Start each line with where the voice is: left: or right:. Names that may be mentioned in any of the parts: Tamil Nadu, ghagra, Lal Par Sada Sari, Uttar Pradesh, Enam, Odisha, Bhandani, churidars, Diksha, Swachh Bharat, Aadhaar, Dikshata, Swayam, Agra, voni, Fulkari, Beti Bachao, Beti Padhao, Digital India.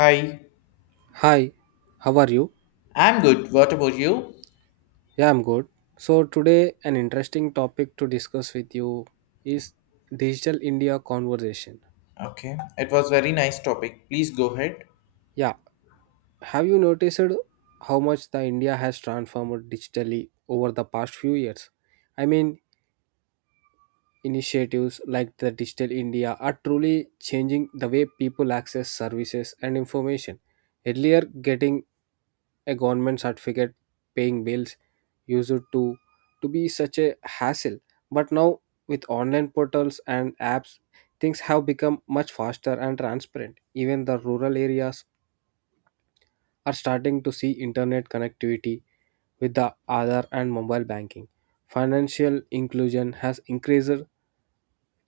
left: Hi,
right: Hi, how are you?
left: I'm good. What about you?
right: Yeah, I'm good. So, today, an interesting topic to discuss with you is Digital India conversation.
left: Okay, it was very nice topic. Please go ahead.
right: Yeah, have you noticed how much the India has transformed digitally over the past few years? I mean, initiatives like the Digital India are truly changing the way people access services and information. Earlier, getting a government certificate, paying bills, used to be such a hassle. But now, with online portals and apps, things have become much faster and transparent. Even the rural areas are starting to see internet connectivity with the Aadhaar and mobile banking. Financial inclusion has increased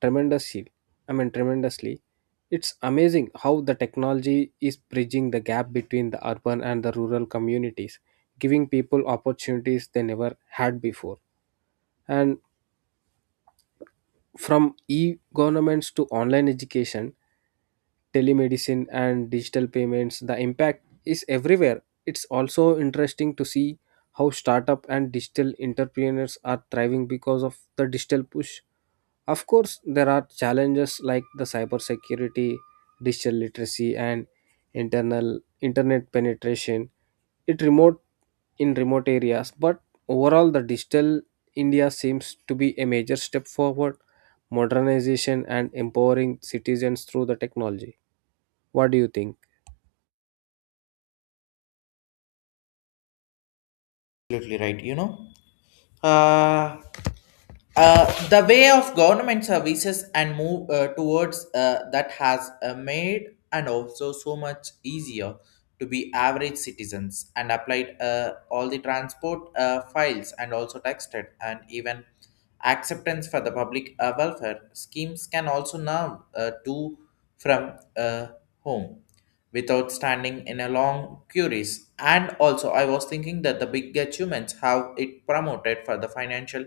right: tremendously. I mean tremendously. It's amazing how the technology is bridging the gap between the urban and the rural communities, giving people opportunities they never had before. And from e-governments to online education, telemedicine and digital payments, the impact is everywhere. It's also interesting to see how startup and digital entrepreneurs are thriving because of the digital push. Of course, there are challenges like the cybersecurity, digital literacy, and internal internet penetration. It remote In remote areas, but overall, the digital India seems to be a major step forward, modernization and empowering citizens through the technology. What do you think?
left: Absolutely right, you know. Uh, the way of government services and move towards that has made and also so much easier to be average citizens and applied all the transport files and also texted and even acceptance for the public welfare schemes can also now do from home without standing in a long queues. And also, I was thinking that the big achievements have it promoted for the financial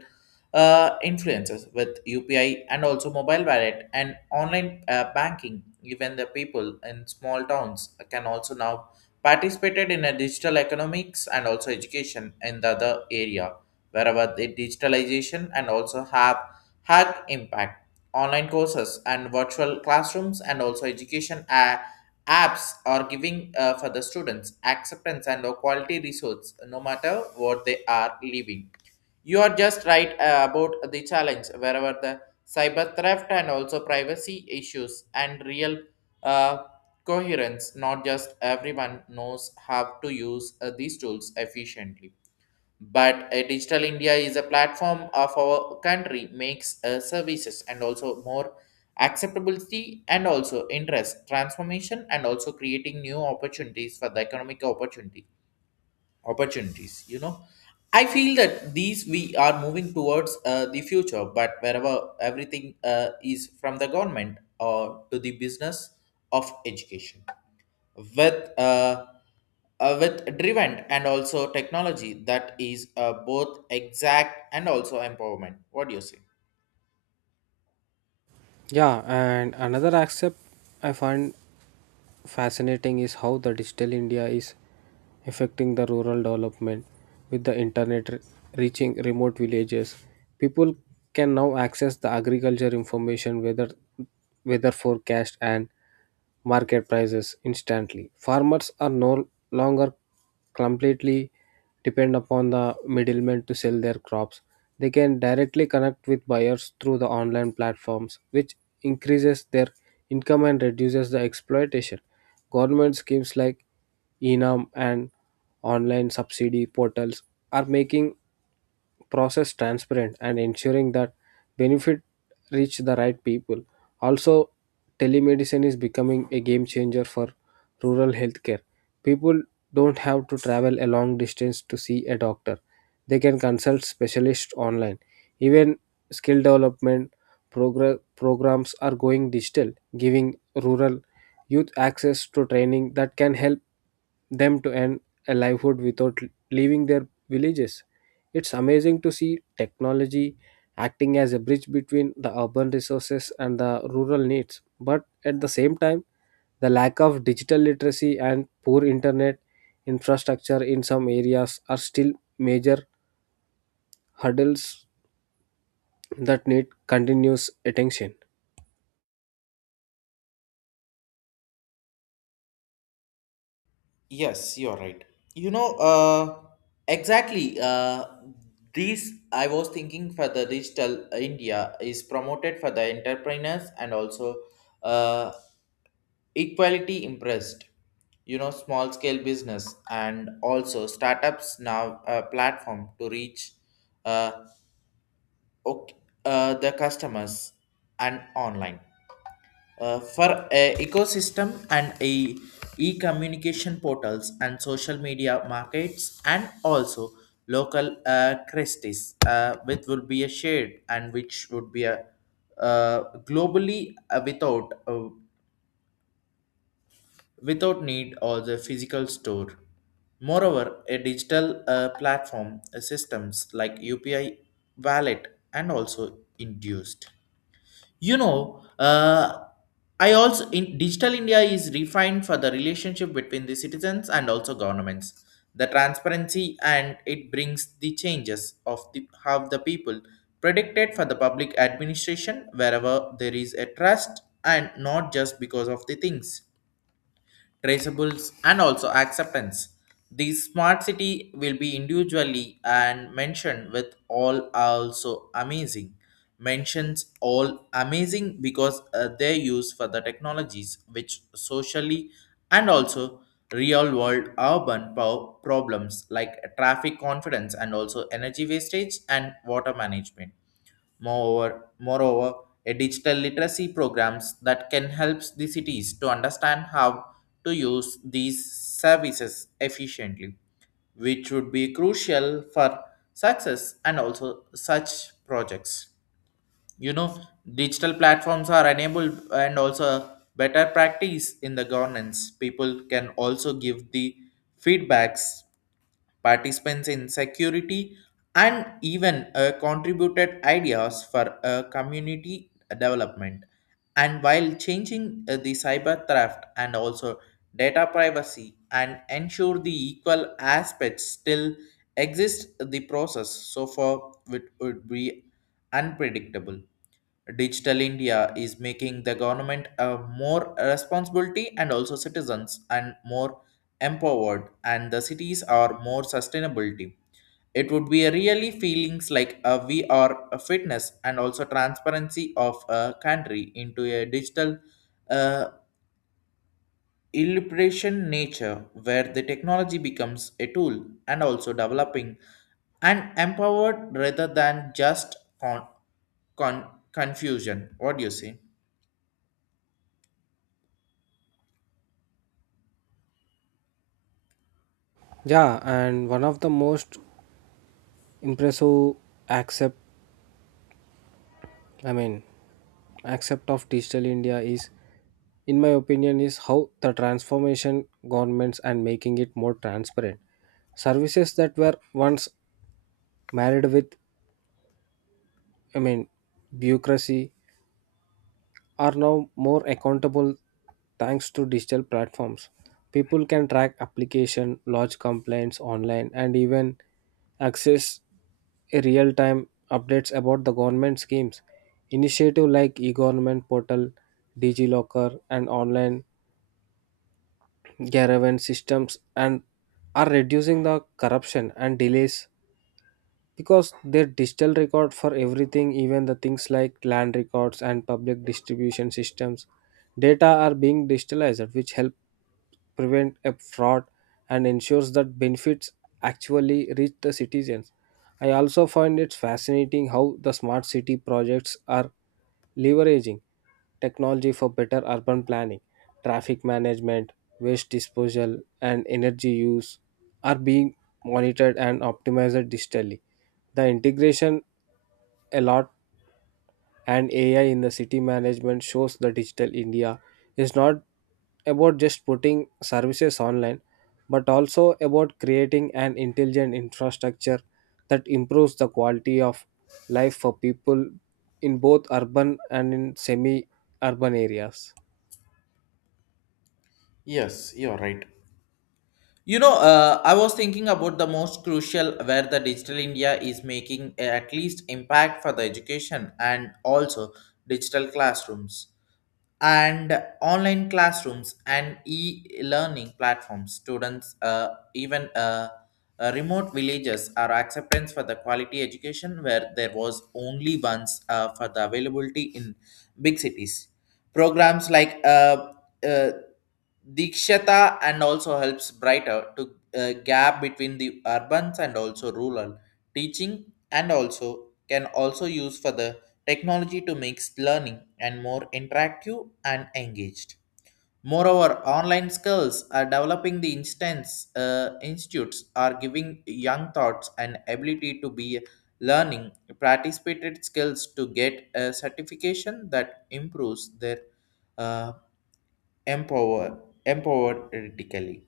left: influences with UPI and also mobile wallet and online banking. Even the people in small towns can also now participated in a digital economics and also education in the other area wherever the digitalization and also have had impact online courses and virtual classrooms and also education apps are giving for the students acceptance and a quality resource no matter what they are living. You are just right about the challenge wherever the cyber theft and also privacy issues and real uh, coherence, not just everyone knows how to use these tools efficiently. But digital india is a platform of our country makes services and also more acceptability and also interest transformation and also creating new opportunities for the economic opportunity opportunities, you know. I feel that these we are moving towards the future, but wherever everything is from the government or to the business of education with uh, with driven and also technology that is both exact and also empowerment. What do you say?
right: Yeah, and another aspect I find fascinating is how the digital India is affecting the rural development with the internet reaching remote villages. People can now access the agriculture information, weather, weather forecast, and market prices instantly. Farmers are no longer completely depend upon the middlemen to sell their crops. They can directly connect with buyers through the online platforms, which increases their income and reduces the exploitation. Government schemes like Enam and online subsidy portals are making process transparent and ensuring that benefit reach the right people. Also, telemedicine is becoming a game changer for rural healthcare. People don't have to travel a long distance to see a doctor. They can consult specialists online. Even skill development programs are going digital, giving rural youth access to training that can help them to earn a livelihood without leaving their villages. It's amazing to see technology acting as a bridge between the urban resources and the rural needs. But at the same time, the lack of digital literacy and poor internet infrastructure in some areas are still major hurdles that need continuous attention.
left: Yes, you're right. You know, exactly. These I was thinking for the digital India is promoted for the entrepreneurs and also uh, equality impressed. You know, small scale business and also startups now a platform to reach uh, ok- the customers and online. For a ecosystem and a e-communication portals and social media markets and also local Christies, which will be a shared and which would be a globally without need or the physical store. Moreover, a digital platform systems like UPI wallet and also induced, you know. I also in digital india is refined for the relationship between the citizens and also governments, the transparency, and it brings the changes of the how the people predicted for the public administration wherever there is a trust and not just because of the things traceables, and also acceptance. The smart city will be individually and mentioned with all also amazing. Mentions all amazing because they use for the technologies which socially and also real world urban problems like traffic confidence and also energy wastage and water management. Moreover, a digital literacy programs that can help the cities to understand how to use these services efficiently, which would be crucial for success and also such projects. You know, digital platforms are enabled and also better practice in the governance. People can also give the feedbacks participants in security, and even contributed ideas for community development. And while changing the cyber theft and also data privacy and ensure the equal aspects still exist the process so far it would be unpredictable. Digital india is making the government a more responsibility and also citizens and more empowered and the cities are more sustainability. It would be a really feelings like a we are a fitness and also transparency of a country into a digital uh, illustration nature where the technology becomes a tool and also developing and empowered rather than just con- confusion. What do you say?
right: Yeah, and one of the most impressive accept I mean accept of digital India is, in my opinion, is how the transformation governments and making it more transparent. Services that were once married with i mean bureaucracy are now more accountable thanks to digital platforms. People can track application, lodge complaints online, and even access real time updates about the government schemes. Initiative like e-government portal, digilocker, and online caravan systems and are reducing the corruption and delays because their digital record for everything. Even the things like land records and public distribution systems data are being digitalized, which help prevent a fraud and ensures that benefits actually reach the citizens. I also find it fascinating how the smart city projects are leveraging technology for better urban planning, traffic management, waste disposal, and energy use are being monitored and optimized digitally. The integration a and AI in the city management shows the digital India is not about just putting services online, but also about creating an intelligent infrastructure that improves the quality of life for people in both urban and in semi urban areas.
left: Yes, you're right. You know, I was thinking about the most crucial where the digital India is making at least impact for the education and also digital classrooms and online classrooms and e-learning platforms. Students, even remote villages are acceptance for the quality education where there was only once for the availability in big cities. Programs like uh, Dikshata and also helps brighter to gap between the urbans and also rural teaching and also can also use for the technology to make learning and more interactive and engaged. Moreover, online skills are developing the instance institutes are giving young thoughts and ability to be learning participated skills to get a certification that improves their uh, empower empowerically.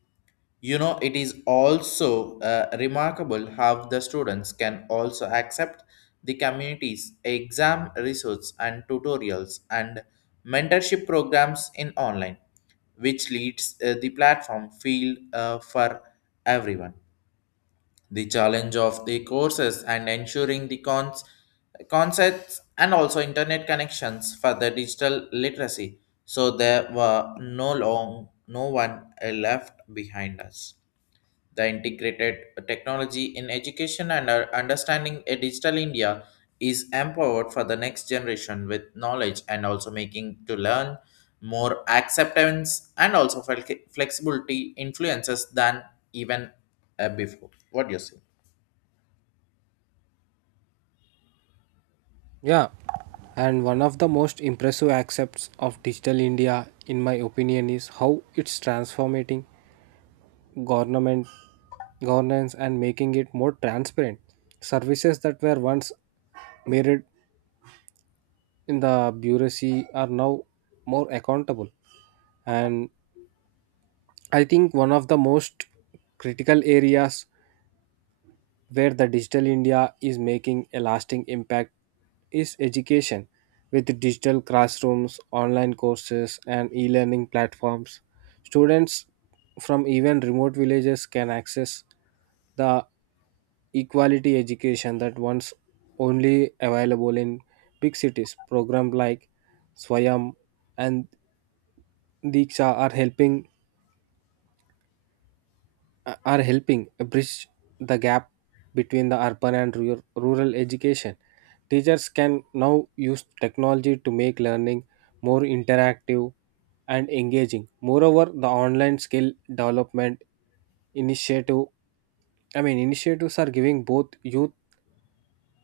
left: You know, it is also remarkable how the students can also accept the community's exam results and tutorials and mentorship programs in online, which leads the platform field for everyone. The challenge of the courses and ensuring the concepts and also internet connections for the digital literacy, so there were no long no one left behind us. The integrated technology in education and our understanding a digital india is empowered for the next generation with knowledge and also making to learn more acceptance and also flexibility influences than even before. What do you say?
right: Yeah, and one of the most impressive aspects of Digital India, in my opinion, is how it's transforming government governance and making it more transparent. Services that were once mirrored in the bureaucracy are now more accountable. And I think one of the most critical areas where the digital India is making a lasting impact is education. With digital classrooms, online courses, and e learning platforms, students from even remote villages can access the equality education that once only available in big cities. Programs like Swayam and Diksha are helping bridge the gap between the urban and rural, rural education. Teachers can now use technology to make learning more interactive and engaging. Moreover, the online skill development initiative initiatives are giving both youth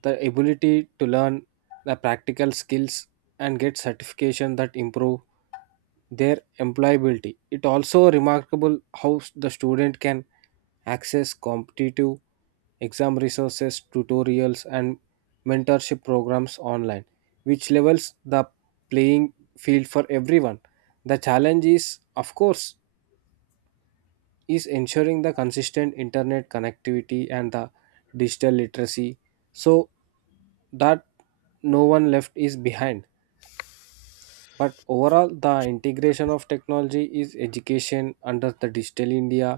right: the ability to learn the practical skills and get certification that improve their employability. It also remarkable how the student can access competitive exam resources, tutorials, and mentorship programs online, which levels the playing field for everyone. The challenge is, of course, is ensuring the consistent internet connectivity and the digital literacy so that no one left is behind. But overall, the integration of technology is education under the digital india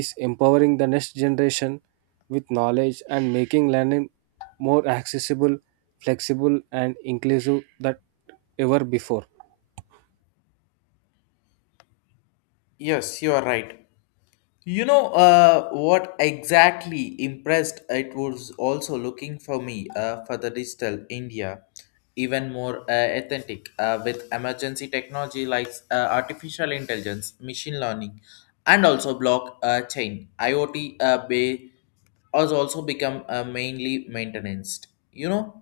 right: is empowering the next generation with knowledge and making learning more accessible, flexible, and inclusive than ever before.
left: Yes, you are right. You know what exactly impressed it was also looking for me for the digital India, even more authentic with emergency technology like artificial intelligence, machine learning, and also block chain. IoT bay has also become mainly maintenance. You know,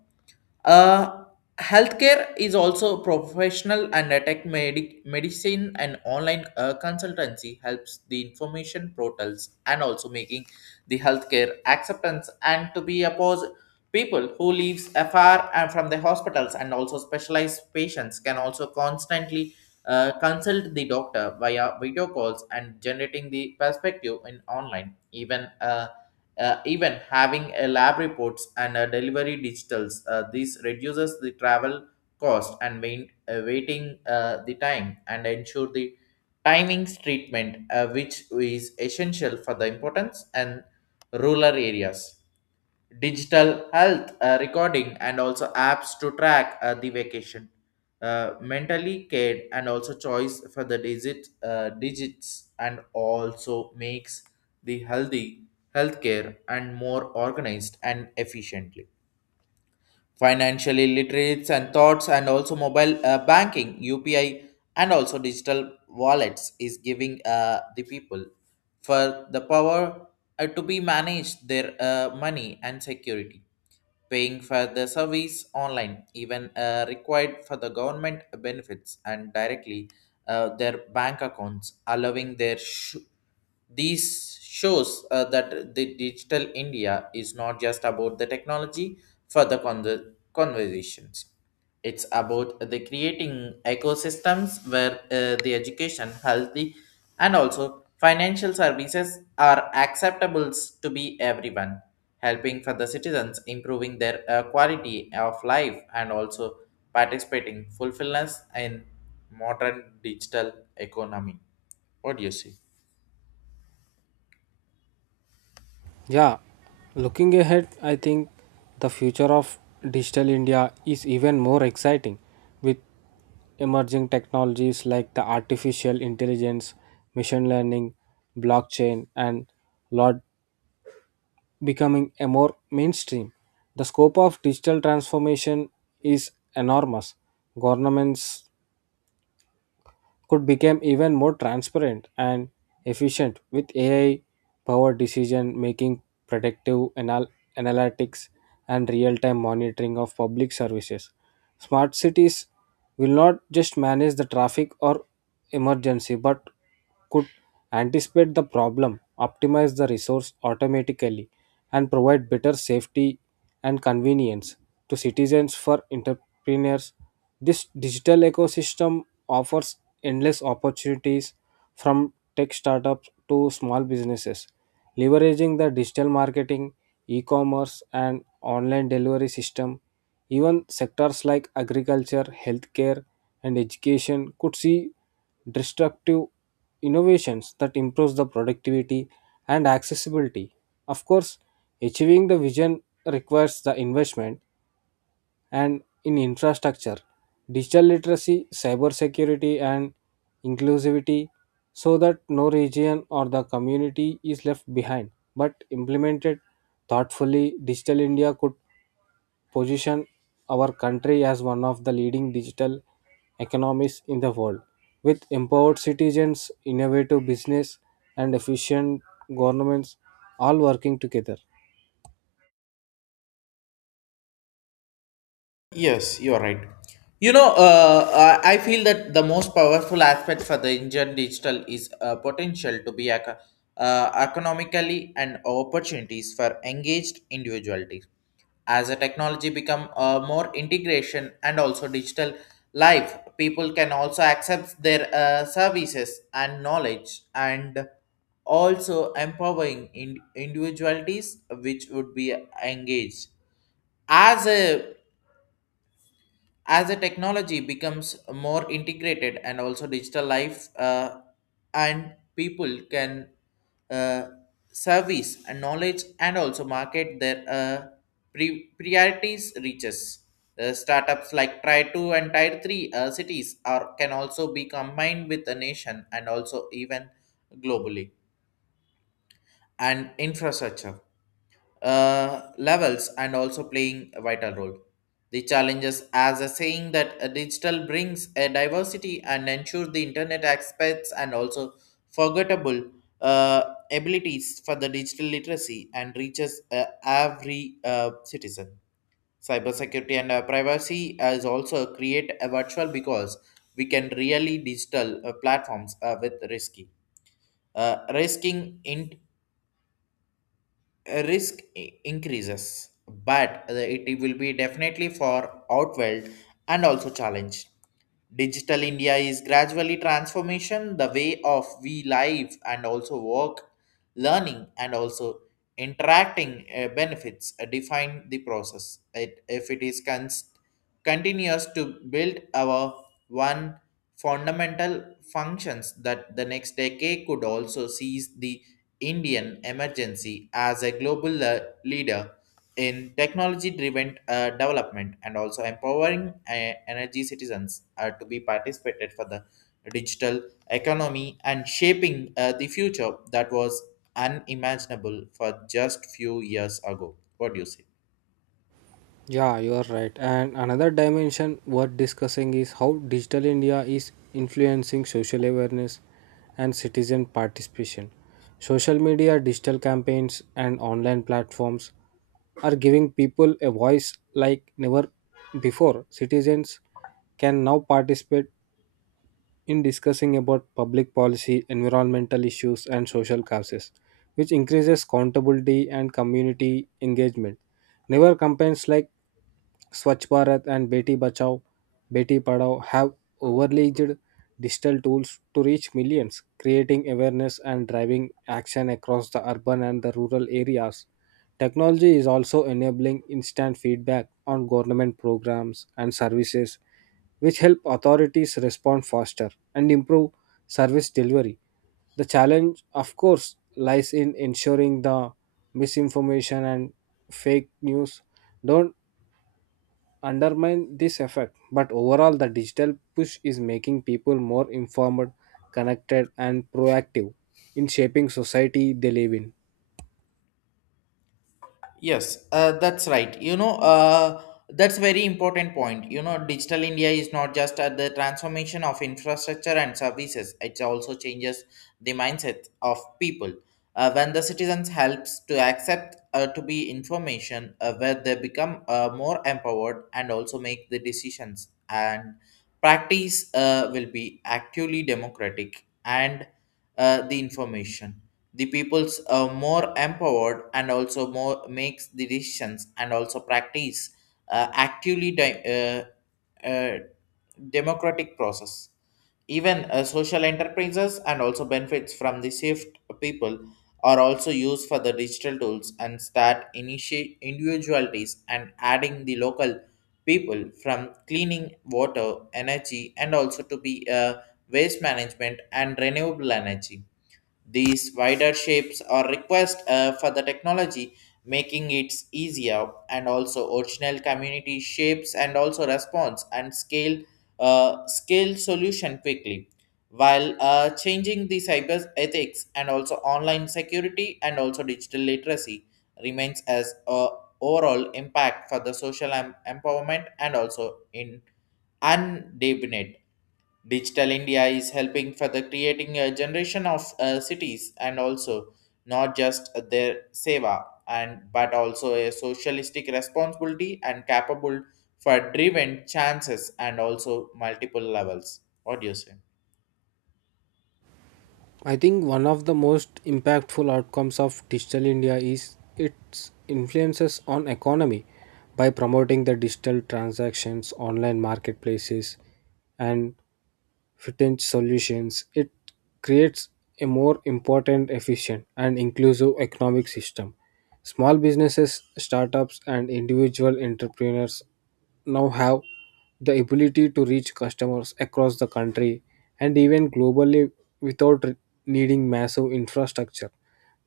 left: uh, healthcare is also professional and a tech medicine and online consultancy helps the information portals and also making the healthcare acceptance and to be opposed. People who lives afar and from the hospitals and also specialized patients can also constantly consult the doctor via video calls and generating the perspective in online. Even even having a lab reports and a delivery digitals, this reduces the travel cost and waiting the time and ensure the timings treatment, which is essential for the importance and rural areas. Digital health recording and also apps to track the vacation mentally cared and also choice for the digits and also makes the healthy healthcare and more organized and efficiently. Financially literates and thoughts and also mobile banking UPI and also digital wallets is giving the people for the power to be managed their money and security paying for the service online, even required for the government benefits and directly their bank accounts, allowing their these shows that the digital India is not just about the technology for the conversations. It's about the creating ecosystems where the education, healthy, and also financial services are acceptable to be everyone, helping for the citizens improving their quality of life and also participating fulfillment in modern digital economy. What do you see?
right: Yeah, looking ahead, I think the future of digital India is even more exciting with emerging technologies like the artificial intelligence, machine learning, blockchain, and lot becoming a more mainstream. The scope of digital transformation is enormous. Governments could become even more transparent and efficient with AI powered decision making, predictive analytics, and real time monitoring of public services. Smart cities will not just manage the traffic or emergency, but could anticipate the problem, optimize the resource automatically, and provide better safety and convenience to citizens for entrepreneurs. This digital ecosystem offers endless opportunities from tech startups to small businesses. Leveraging the digital marketing, e commerce, and online delivery system, even sectors like agriculture, healthcare, and education could see disruptive innovations that improves the productivity and accessibility. Of course, achieving the vision requires the investment and in infrastructure, digital literacy, cybersecurity, and inclusivity so that no region or the community is left behind. But implemented thoughtfully, Digital India could position our country as one of the leading digital economies in the world. With empowered citizens, innovative business, and efficient governments all working together,
left: Yes, you're right. You know, I feel that the most powerful aspect for the Indian digital is potential to be economically and opportunities for engaged individuality. As a technology become more integration and also digital life, people can also accept their services and knowledge and also empowering individualities which would be engaged as a as the technology becomes more integrated and also digital life and people can uh, service and knowledge and also market their priorities reaches the startups like tier 2 and tier 3 cities are can also be combined with a nation and also even globally and infrastructure levels and also playing a vital role. The challenges as a saying that a digital brings a diversity and ensure the internet aspects and also forgettable uh, abilities for the digital literacy and reaches every citizen. Cybersecurity and privacy is also create a virtual because we can really digital platforms with risky risking in risk increases, but it will be definitely for outweld and also challenge. Digital India is gradually transformation the way of we live and also work, learning and also interacting benefits define the process. It, if it is continuous to build our one fundamental functions that the next decade could also seize the Indian emergency as a global leader in technology driven development and also empowering energy citizens to be participated for the digital economy and shaping the future that was unimaginable for just few years ago. What do you say?
right: yeah, you are right. And another dimension worth discussing is how digital India is influencing social awareness and citizen participation. Social media, digital campaigns, and online platforms are giving people a voice like never before. Citizens can now participate in discussing about public policy, environmental issues, and social causes, which increases accountability and community engagement. Newer campaigns like Swachh Bharat and Beti Bachao, Beti Padhao have overlaid digital tools to reach millions, creating awareness and driving action across the urban and the rural areas. Technology is also enabling instant feedback on government programs and services, which help authorities respond faster and improve service delivery. The challenge, of course, lies in ensuring the misinformation and fake news don't undermine this effect. But overall, the digital push is making people more informed, connected, and proactive in shaping society they live in.
left: Yes, that's right. You know, that's very important point. You know, digital India is not just at the transformation of infrastructure and services; it also changes the mindset of people. When the citizens helps to accept to be information, where they become more empowered and also make the decisions and practice will be actually democratic and the information the people's more empowered and also more makes the decisions and also practice actively uh, uh, democratic process. Even social enterprises and also benefits from the shift people are also used for the digital tools and start initiate individualities and adding the local people from cleaning water energy and also to be waste management and renewable energy. These wider shapes are request for the technology, making it easier and also original community shapes and also response and scale solution quickly, while changing the cyber ethics and also online security and also digital literacy remains as a overall impact for the social empowerment and also in undefined. Digital India is helping for the creating a generation of cities and also not just their seva and but also a socialistic responsibility and capable for driven chances and also multiple levels. What do you say?
right: I think one of the most impactful outcomes of Digital India is its influences on economy by promoting the digital transactions, online marketplaces, and fintech solutions. It creates a more important, efficient, and inclusive economic system. Small businesses, startups, and individual entrepreneurs now have the ability to reach customers across the country and even globally without needing massive infrastructure.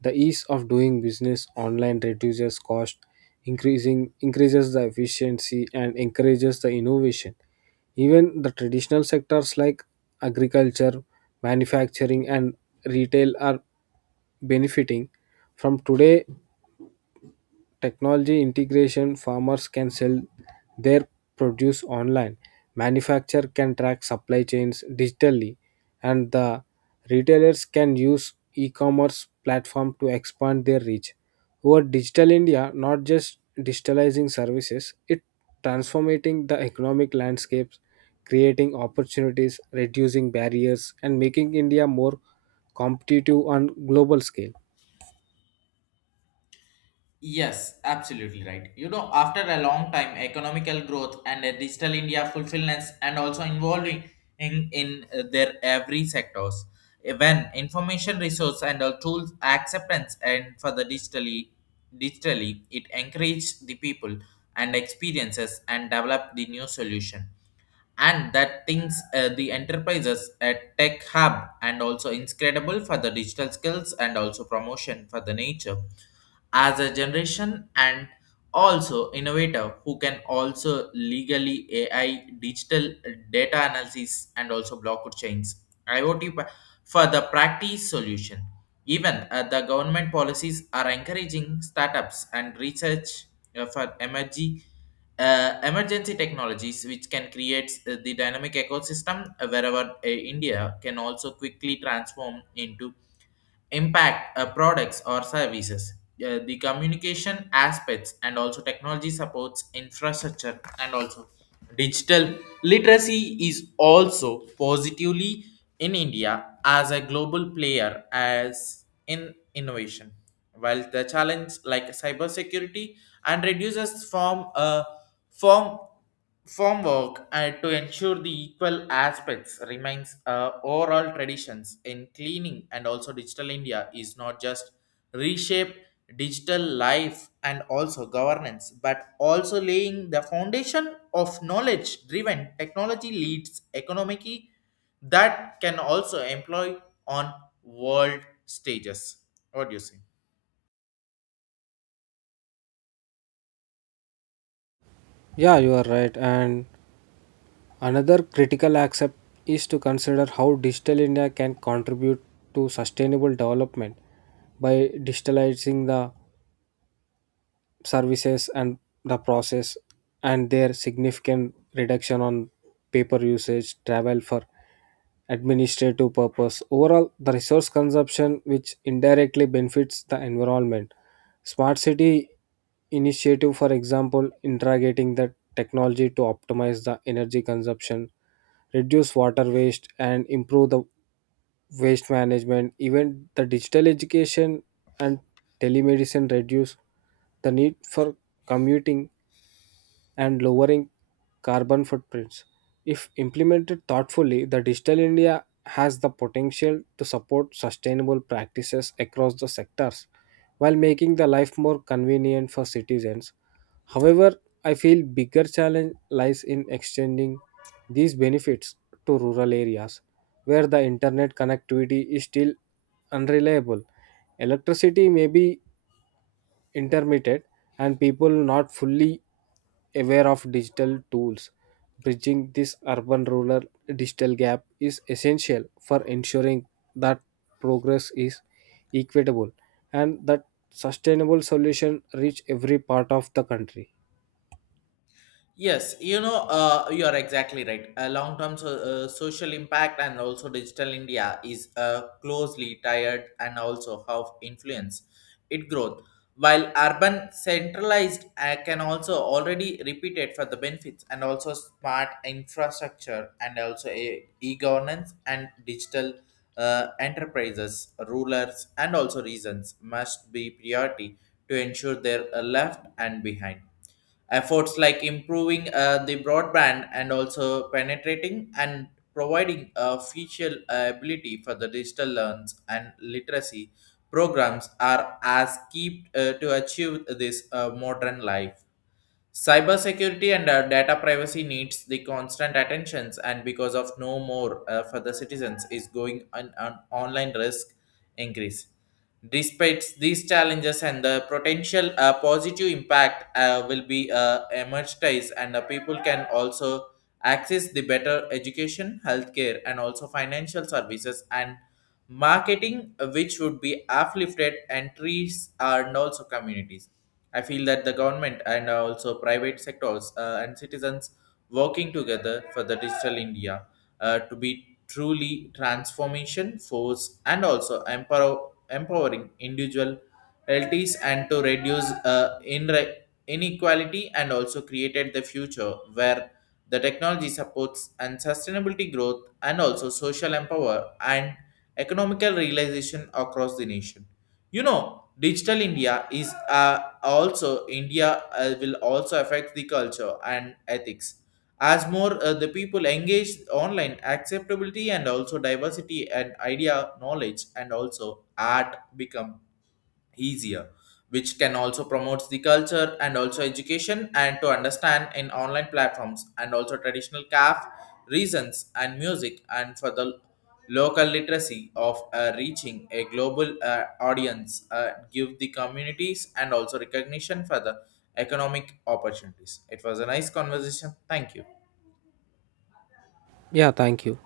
right: The ease of doing business online reduces cost, increasing increases the efficiency and encourages the innovation. Even the traditional sectors like agriculture, manufacturing, and retail are benefiting from today technology integration. Farmers can sell their produce online, manufacturer can track supply chains digitally, and the retailers can use e-commerce platform to expand their reach. Over Digital India, not just digitalizing services, it transforming the economic landscapes, creating opportunities, reducing barriers, and making India more competitive on global scale.
left: Yes, absolutely right. You know, after a long time, economical growth and a digital India fulfillments and also involving in their every sectors. When information resource and tools acceptance and for the digitally, it encourage the people and experiences and develop the new solution, and that things the enterprises at tech hub and also incredible for the digital skills and also promotion for the nature as a generation and also innovator who can also legally ai digital data analysis and also blockchains iot pa- for the practice solution. Even the government policies are encouraging startups and research for energy emergency technologies which can create the dynamic ecosystem wherever India can also quickly transform into impact products or services. The communication aspects and also technology supports infrastructure and also digital literacy is also positively in India as a global player as in innovation, while the challenge like cybersecurity and reduces from a Form formwork to ensure the equal aspects remains overall traditions in cleaning. And also digital India is not just reshape digital life and also governance but also laying the foundation of knowledge driven technology leads economically that can also employ on world stages. What do you say?
right: Yeah, you are right, and another critical aspect is to consider how Digital India can contribute to sustainable development by digitalizing the services and the process and their significant reduction on paper usage, travel for administrative purpose, overall the resource consumption, which indirectly benefits the environment. Smart city initiative, for example, integrating the technology to optimize the energy consumption, reduce water waste, and improve the waste management. Even the digital education and telemedicine reduce the need for commuting and lowering carbon footprints. If implemented thoughtfully, the Digital India has the potential to support sustainable practices across the sectors while making the life more convenient for citizens. However, I feel bigger challenge lies in extending these benefits to rural areas where the internet connectivity is still unreliable. Electricity may be intermittent and people not fully aware of digital tools. Bridging this urban rural digital gap is essential for ensuring that progress is equitable and that sustainable solution reach every part of the country.
left: Yes, you know, you are exactly right. A long-term so, social impact and also digital India is closely tied and also how influence it growth. While urban centralized can also already repeat it for the benefits and also smart infrastructure and also a e-governance and digital enterprises, rulers and also reasons must be priority to ensure they're left and behind. Efforts like improving the broadband and also penetrating and providing a feature ability for the digital learns and literacy programs are as key to achieve this modern life. Cybersecurity and data privacy needs the constant attentions, and because of no more for the citizens is going on an online risk increase. Despite these challenges and the potential positive impact will be emerged and the people can also access the better education, healthcare, and also financial services and marketing, which would be uplifted entries and also communities. I feel that the government and also private sectors and citizens working together for the digital India to be truly transformation force and also empower, empowering individual realities and to reduce inequality and also created the future where the technology supports and sustainability growth and also social empower and economical realization across the nation. You know, digital India is a also India will also affect the culture and ethics. As more the people engage online, acceptability and also diversity and idea, knowledge and also art become easier, which can also promote the culture and also education and to understand in online platforms and also traditional craft reasons and music and for the local literacy of reaching a global audience give the communities and also recognition for the economic opportunities. It was a nice conversation. Thank you.
right: Yeah, thank you.